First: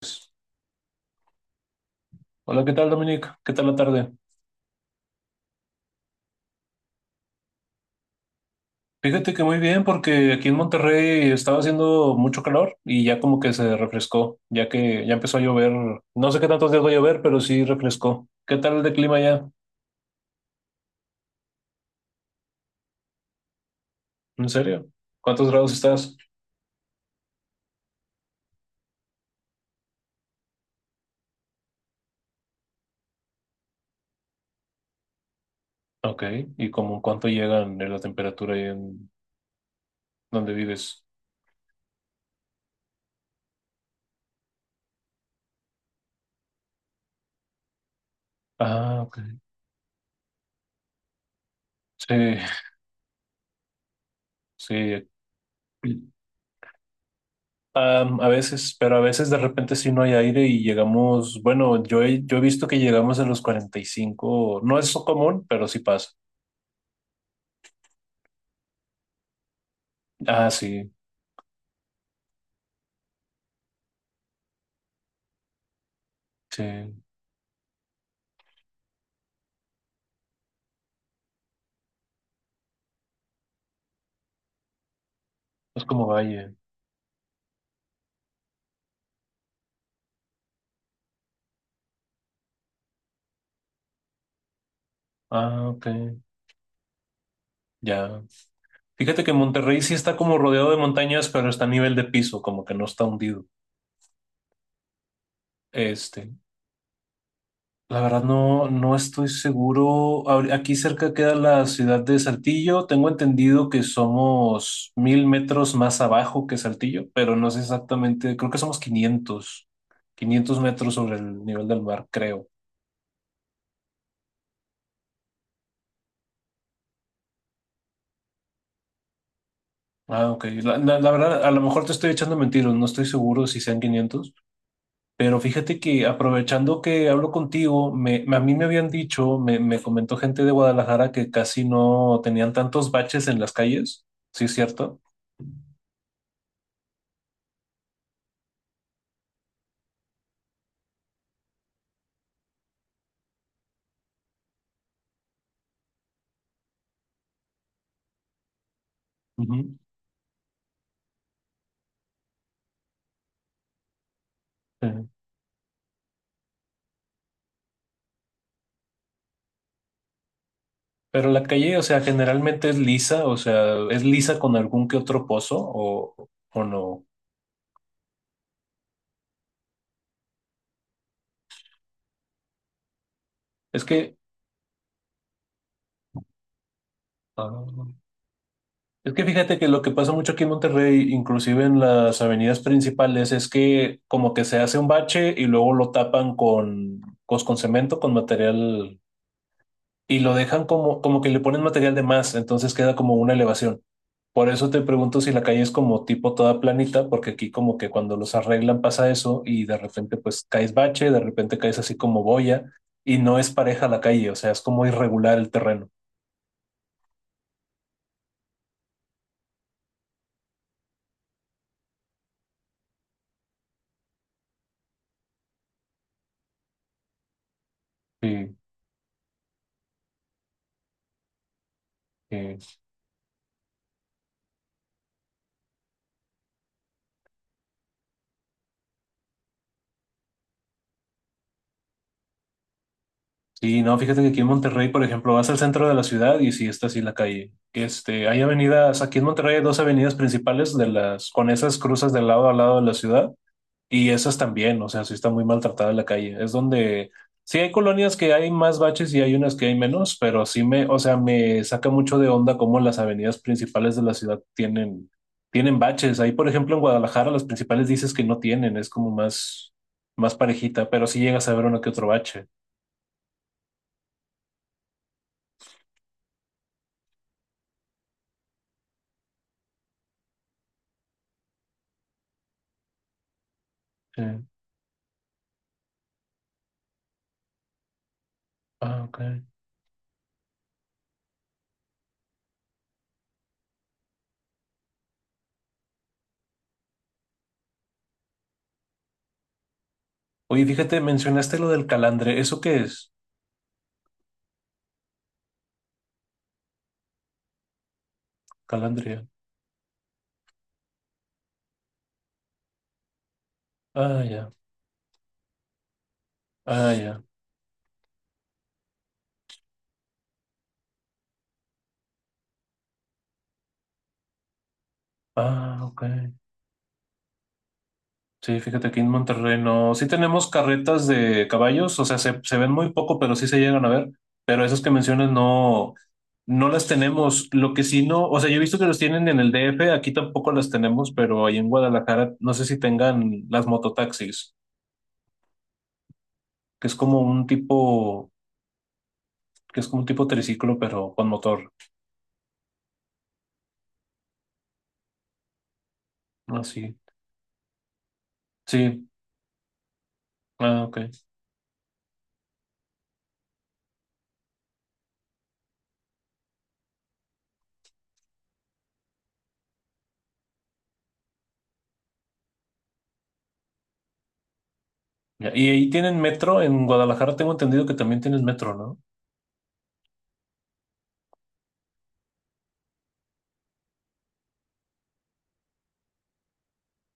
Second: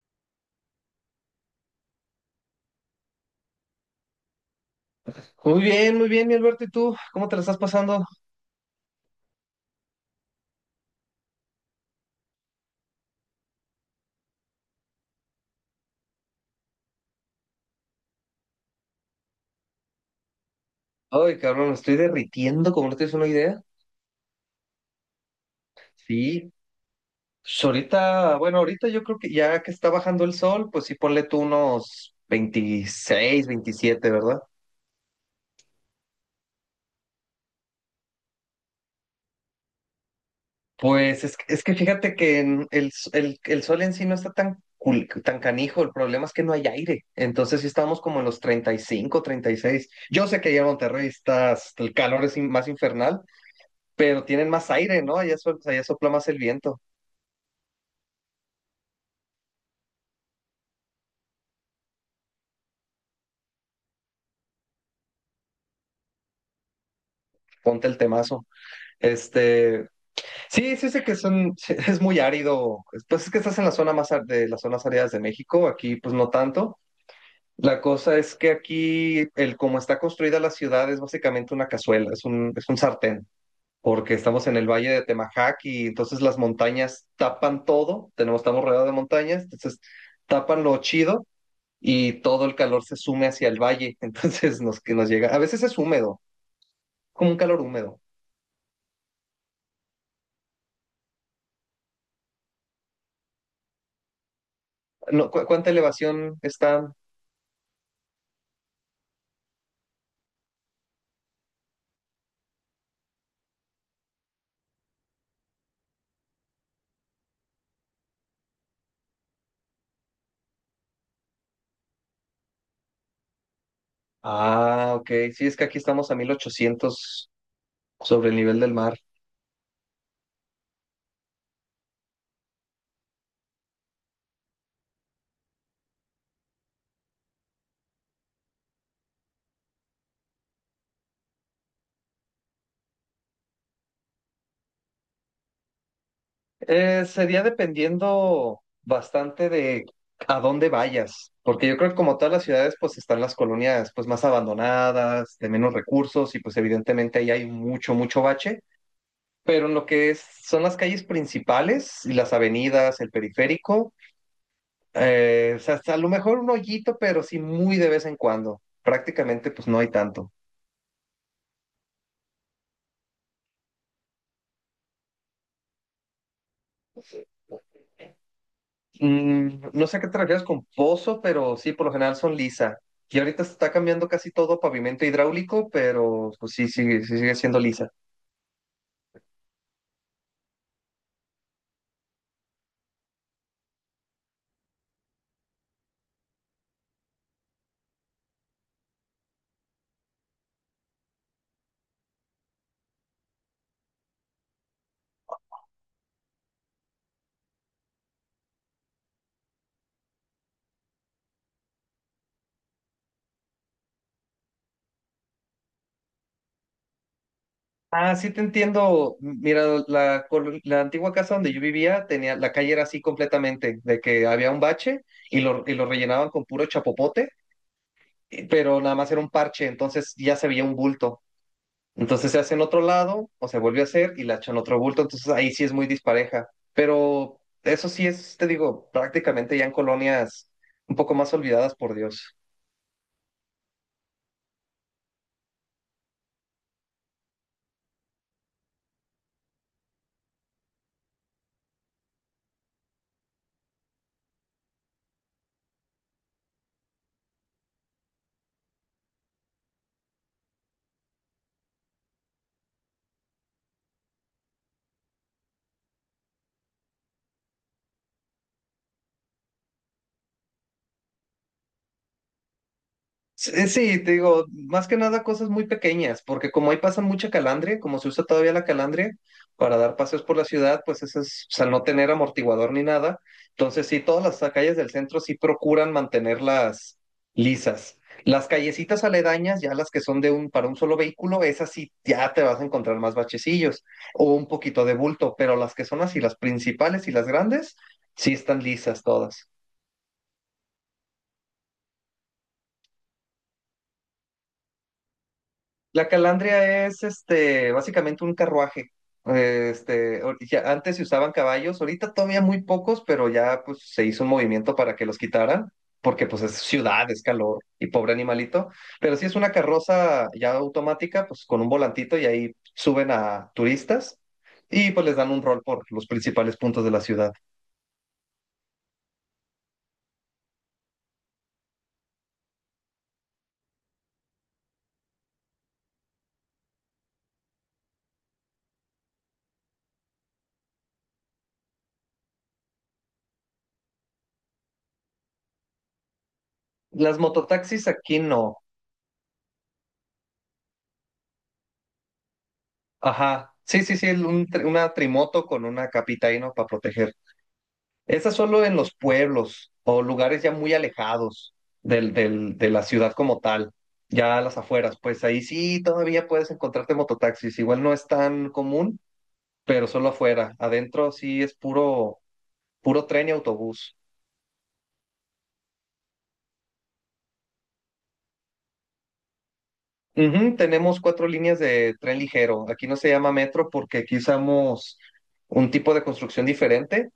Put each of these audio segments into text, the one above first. Pues, Hola, ¿qué tal, Dominic? ¿Qué tal la tarde? Muy bien, mi Alberto, ¿y tú? ¿Cómo te la estás pasando? Fíjate que muy bien, porque aquí en Monterrey estaba haciendo mucho calor y ya como que se refrescó, ya que ya empezó a llover. No sé qué tantos días va a llover, pero sí refrescó. ¿Qué tal de clima ya? Ay, cabrón, me estoy derritiendo, como no tienes una idea. ¿En serio? ¿Cuántos grados estás? Sí. Pues ahorita, bueno, ahorita yo creo que ya que está bajando el sol, pues sí, ponle tú unos 26 27, ¿verdad? Ok, ¿y como cuánto llegan de la temperatura ahí en donde vives? Pues es que fíjate que en el, s- el sol en sí no está tan canijo, el problema es que no hay aire, entonces sí estamos como en los 30, treinta y Ah, cinco ok. 36. Yo sé que allá en Monterrey está, el Sí, calor es más infernal, pero tienen más aire, sí. ¿no? Allá, allá sopla más el viento. A veces, pero a veces de repente sí no hay aire y llegamos, bueno, yo he visto que llegamos a los 45. No es común, pero sí pasa. Ponte el temazo. Este, Ah, sí, sí, sí, sé que son, sí, es muy árido. Pues es que estás en la zona más de las zonas áridas de México, aquí pues no sí, tanto. es La cosa es que aquí, el como está construida la ciudad, es básicamente una cazuela, es un sartén, porque estamos en el valle de Temajac y como entonces las valle. montañas tapan todo, tenemos, estamos rodeados de montañas, entonces tapan lo chido y todo el calor se sume hacia el valle, entonces nos, que nos llega, a veces Ah, es ok, húmedo, como un calor húmedo. ya. Fíjate que Monterrey sí está como rodeado de montañas, pero está a nivel de piso, como que no está hundido. No, ¿cuánta Este, elevación está? La verdad no, no estoy seguro. Aquí cerca queda la ciudad de Saltillo. Tengo entendido que somos 1000 metros más abajo que Saltillo, pero no sé exactamente. Creo que somos 500 500 metros sobre el nivel del mar, creo. Ah, ok. Sí, es que aquí estamos a 1,800 sobre el nivel del mar. Ah, ok. La verdad, a lo mejor te estoy echando mentiras. No estoy seguro si sean 500. Pero fíjate que aprovechando que hablo contigo, a mí me habían dicho, me comentó gente de Guadalajara que casi no tenían tantos baches en las calles. ¿Sí es cierto? Sería dependiendo bastante de a dónde vayas, porque yo creo que como todas las ciudades, pues están las colonias pues más abandonadas, de menos recursos y pues evidentemente ahí hay mucho, mucho bache, pero en Ujú. lo que son las calles principales y las avenidas, el periférico, Sí. O sea, hasta a lo mejor un hoyito, pero sí muy de vez en cuando. Prácticamente pues no hay tanto. Pero la calle, o sea, generalmente es lisa, o sea, es lisa con algún que otro pozo o no. No sé a qué te refieres con pozo, pero sí, por lo general son lisa. Y ahorita se está Es cambiando que, casi todo a pavimento hidráulico, pero pues sí, sí, sí sigue siendo ah, lisa. es que fíjate que lo que pasa mucho aquí en Monterrey, inclusive en las avenidas principales, es que como que se hace un bache y luego lo tapan con, pues, con cemento, con material y lo dejan como, como que le ponen material de más, entonces queda como una elevación. Por eso te pregunto si la calle es como tipo toda planita, porque aquí como que cuando los arreglan pasa eso y de repente pues caes bache, de repente caes así como boya y no es pareja la calle, o sea, es como irregular el terreno. Ah, sí te entiendo. Mira, la antigua casa donde yo vivía, tenía, la calle era así completamente, de que había un bache y lo rellenaban con puro chapopote, Sí, pero nada más era un parche, entonces ya se veía un bulto. Entonces se hace en sí. otro lado o se vuelve a hacer y la echa en otro bulto. Entonces ahí sí es muy dispareja. Pero eso sí es, te digo, prácticamente ya en colonias un poco más olvidadas por Dios. Sí, no, fíjate que aquí en Monterrey, por ejemplo, vas al centro de la ciudad y sí está así la calle. Este, hay avenidas, aquí en Monterrey hay 2 avenidas principales de las, con esas cruzas de lado a lado de la ciudad. Y esas también, o sea, sí está muy maltratada la calle. Es donde sí hay colonias que hay más baches y hay unas que hay menos, pero sí me, o sea, me saca mucho de onda cómo las avenidas principales de la ciudad tienen, tienen baches. Ahí, por ejemplo, en Guadalajara, las principales dices que no tienen, es como más, más parejita, pero sí llegas a ver uno que otro bache. Sí, sí, te digo, más que nada cosas muy pequeñas, porque como ahí pasa mucha calandria, como se usa todavía la calandria para dar paseos por la ciudad, pues eso es, o sea, al no tener amortiguador ni nada, entonces sí, todas Sí. las calles del centro sí procuran mantenerlas lisas. Las Ah, callecitas ok. aledañas, ya las que son de un, para un solo vehículo, esas sí ya te vas a encontrar más bachecillos o un poquito de bulto, pero las que son así, las principales y las grandes, sí están lisas todas. Oye, fíjate, mencionaste lo del calandre. ¿Eso qué es? La calandria es básicamente un carruaje. Calandria. Ya antes se usaban caballos, ahorita todavía muy pocos, pero ya pues, se Ah, hizo un ya. movimiento para que los quitaran, porque pues es Ah, ciudad, ya. es calor y pobre animalito. Pero sí es una carroza ya automática, pues con un volantito y ahí suben a turistas y pues les dan un rol Ah, por ok. los principales puntos de la ciudad. Sí, fíjate que en Monterrey no. Sí tenemos carretas de caballos, o sea, se ven muy poco, pero sí se llegan a ver. Pero esas que mencionas no, no las tenemos. Lo que sí no, o sea, yo he visto que los tienen en el DF, aquí tampoco las tenemos, pero ahí en Guadalajara no sé si tengan las mototaxis, que es Las como un mototaxis aquí tipo, no. que es como un tipo triciclo, pero con motor. Ajá. Sí, sí, sí, una trimoto con una capita ahí, ¿no? Para Así. proteger. Esa solo en los Sí. pueblos o lugares ya muy Ah, ok. alejados de la ciudad como tal, ya a las afueras, pues ahí sí todavía puedes encontrarte mototaxis. Igual no es tan común, pero solo afuera. Adentro sí es puro, puro tren y autobús. Ya, y ahí tienen metro. En Guadalajara tengo entendido que también tienes metro, ¿no? Ujú, tenemos cuatro líneas de tren ligero. Aquí no se llama metro porque aquí usamos un tipo de construcción diferente.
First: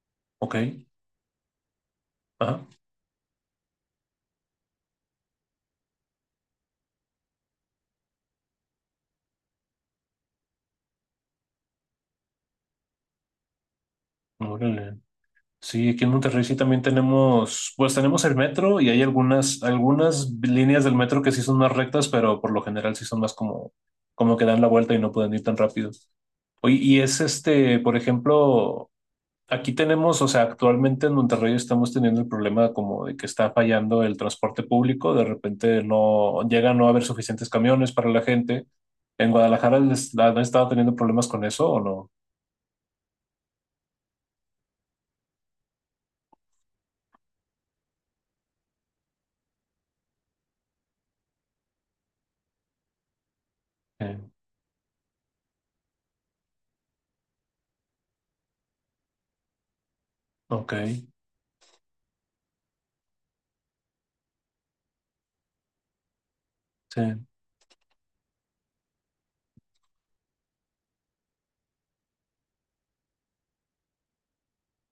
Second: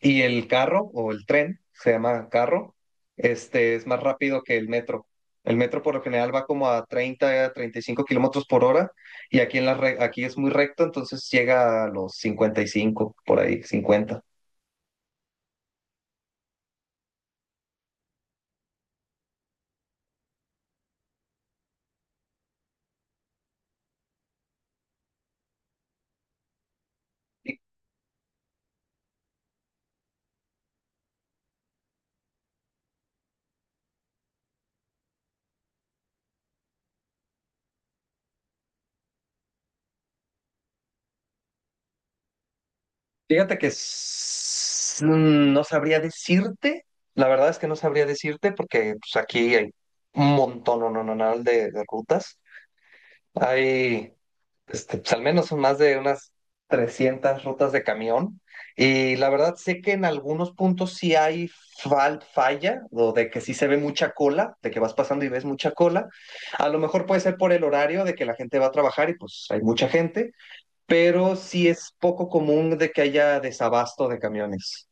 Y el Ok. carro o el tren, se llama Ah, carro. Este es más rápido que el metro. El metro por lo general va como a 30 a 35 kilómetros por hora y aquí, en la aquí es muy recto, entonces llega a los 55 por ahí, 50. órale. Sí, aquí en Monterrey sí también tenemos, pues tenemos el metro y hay algunas, algunas líneas del metro que sí son más rectas, pero por lo general sí son más como, como que dan la vuelta y no pueden ir tan rápido. Oye, y es Y este, por ejemplo, aquí tenemos, o sea, actualmente en Monterrey estamos teniendo el problema como de que está fallando el transporte público, de repente no llega a no haber suficientes camiones para la gente. ¿En Guadalajara han estado teniendo problemas con eso o no? Fíjate que no sabría decirte, la verdad es que no sabría decirte porque pues, aquí hay un montón, no, no, no, no, de rutas. Hay Eh, pues al menos son más de unas 300 rutas de camión. Y la verdad sé que en algunos ok, puntos sí hay falla, o de que sí se ve mucha cola, de que vas pasando y ves mucha cola. A lo sí. mejor puede ser por el horario de que la gente va a trabajar y pues hay mucha gente, pero sí es poco común de que haya desabasto de camiones.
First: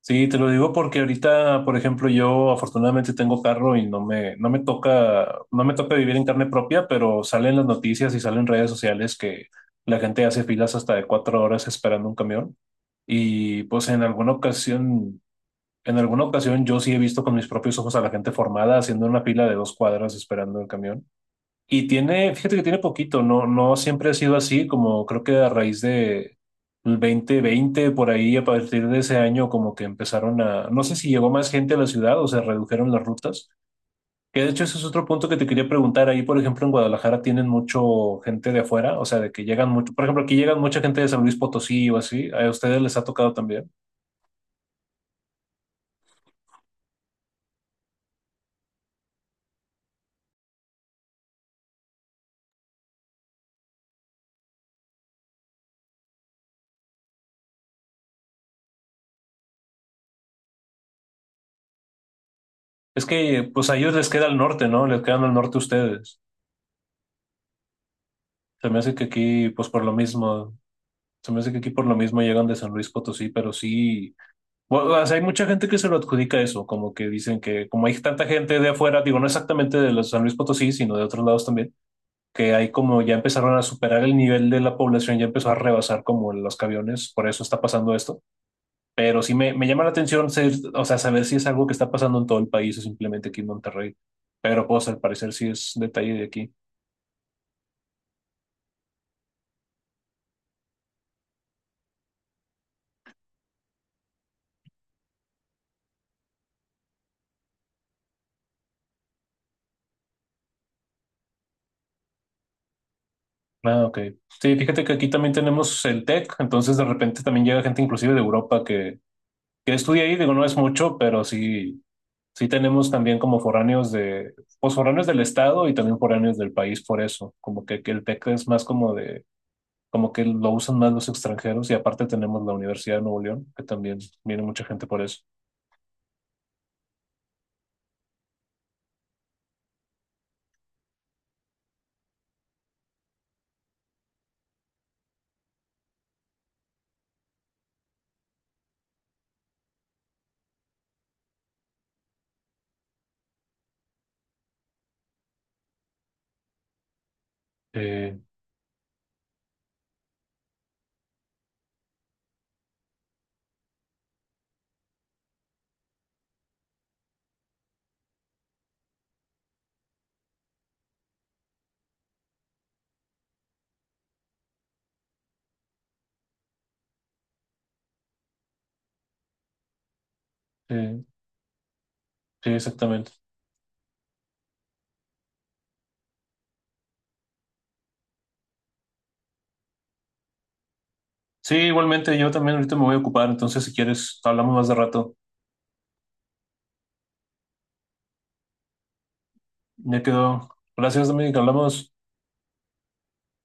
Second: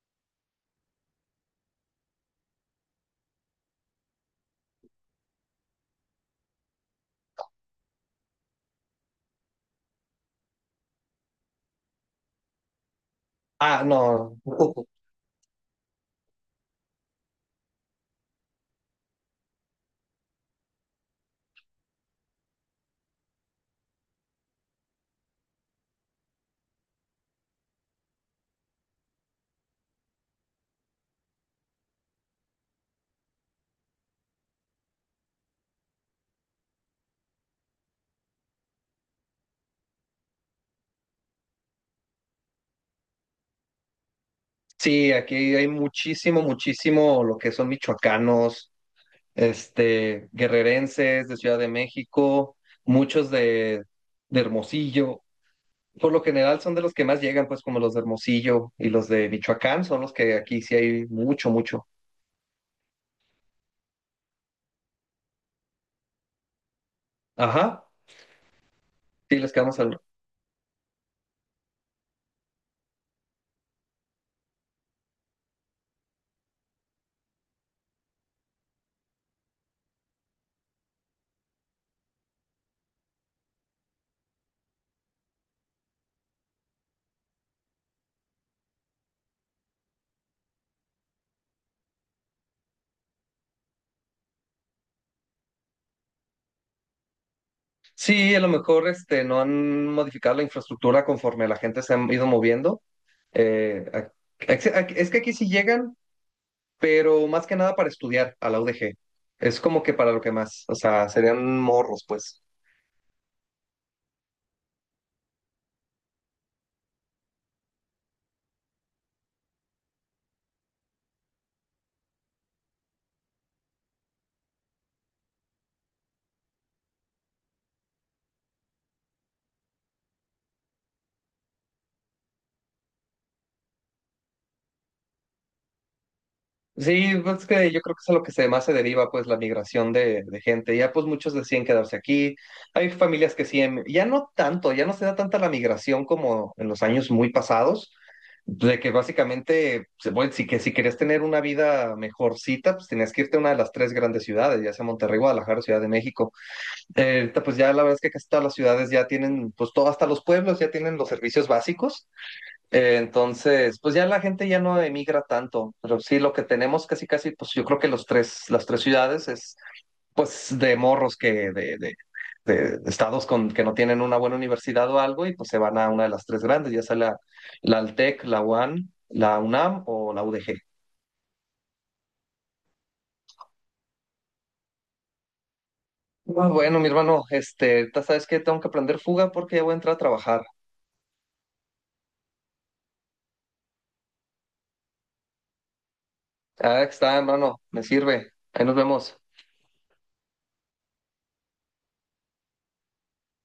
Sí, te lo digo porque ahorita, por ejemplo, yo afortunadamente tengo carro y no me toca, no me toca vivir en carne propia, pero salen las noticias y salen redes sociales que la gente hace filas hasta de 4 horas esperando un camión. Y Ah, pues en alguna no. ocasión, en alguna ocasión yo sí he visto con mis propios ojos a la gente formada haciendo una fila de 2 cuadras esperando el camión. Y tiene, fíjate que tiene poquito, no, no siempre ha sido así, como creo que a raíz de el 2020 por ahí, a partir de ese año, como que empezaron a, no sé si llegó más gente a la ciudad o se redujeron las rutas, que de hecho ese es otro punto que te quería preguntar, ahí por ejemplo en Guadalajara tienen mucho gente de afuera, o sea, de que llegan mucho, por ejemplo, aquí llegan mucha gente de San Luis Potosí o así, a ustedes les ha tocado también. Sí, aquí hay muchísimo, muchísimo lo que son michoacanos, guerrerenses de Ciudad de México, muchos de Hermosillo. Por lo general son de los que más llegan, pues como los de Hermosillo y los de Michoacán, son los que aquí sí hay mucho, mucho. Es que pues a ellos les queda el norte, ¿no? Les quedan al norte ustedes. Ajá, Se me hace que sí, aquí, les pues quedamos por lo al... mismo. Se me hace que aquí por lo mismo llegan de San Luis Potosí, pero sí, bueno, o sea, hay mucha gente que se lo adjudica eso, como que dicen que como hay tanta gente de afuera, digo, no exactamente de los San Luis Potosí, sino de otros lados también, que hay como ya empezaron a superar el nivel de la población, ya empezó a rebasar como los camiones, por eso está pasando esto. Pero sí me llama la atención, o sea, saber si es algo que está pasando en todo el país o simplemente aquí en Monterrey. Pero pues al parecer sí es detalle de aquí. Sí, a lo mejor no han modificado la infraestructura conforme la gente se ha ido moviendo. Eh, ac- es que aquí sí llegan, pero más que nada para estudiar a la UDG. Es como que para lo que más, o sea, serían morros, pues. Ah, ok. Sí, fíjate que aquí también tenemos el TEC, entonces de repente también llega gente inclusive de Europa que estudia ahí, digo, no es mucho, pero sí, sí tenemos también como foráneos de, pues foráneos del estado y también foráneos del país por eso, como que el TEC es más como de, como que lo usan más los extranjeros y aparte tenemos la Universidad de Nuevo León, que también viene mucha gente por eso. Sí, pues es que yo creo que es a lo que se más se deriva, pues, la migración de gente. Ya, pues, muchos decían quedarse aquí. Hay familias que sí, ya no tanto, ya no se da tanta la migración como en los años muy pasados, de que básicamente, bueno, que si querías tener una vida mejorcita, pues tenías que irte a una de las tres grandes ciudades, ya sea Monterrey, Guadalajara, Ciudad de México. Ahorita, pues ya la verdad es que Eh, casi todas las ciudades ya tienen, pues todo, hasta los pueblos ya tienen los servicios básicos. Entonces, pues ya la gente ya no emigra tanto, pero sí lo que tenemos casi casi, pues yo creo que los tres, las tres ciudades es pues de morros que de estados con que no tienen una buena universidad o algo y pues se van a una de las tres grandes, ya sea la Altec, la UAN, la UNAM o la UDG. eh, sí, exactamente. Ah, bueno, mi hermano, ahorita sabes que tengo que aprender fuga porque ya voy a entrar a trabajar. Sí, igualmente, yo también ahorita me voy a ocupar, entonces si quieres, hablamos más de rato. Ah, está, hermano, me sirve. Ahí nos vemos. Ya quedó. Gracias, Dominic, hablamos.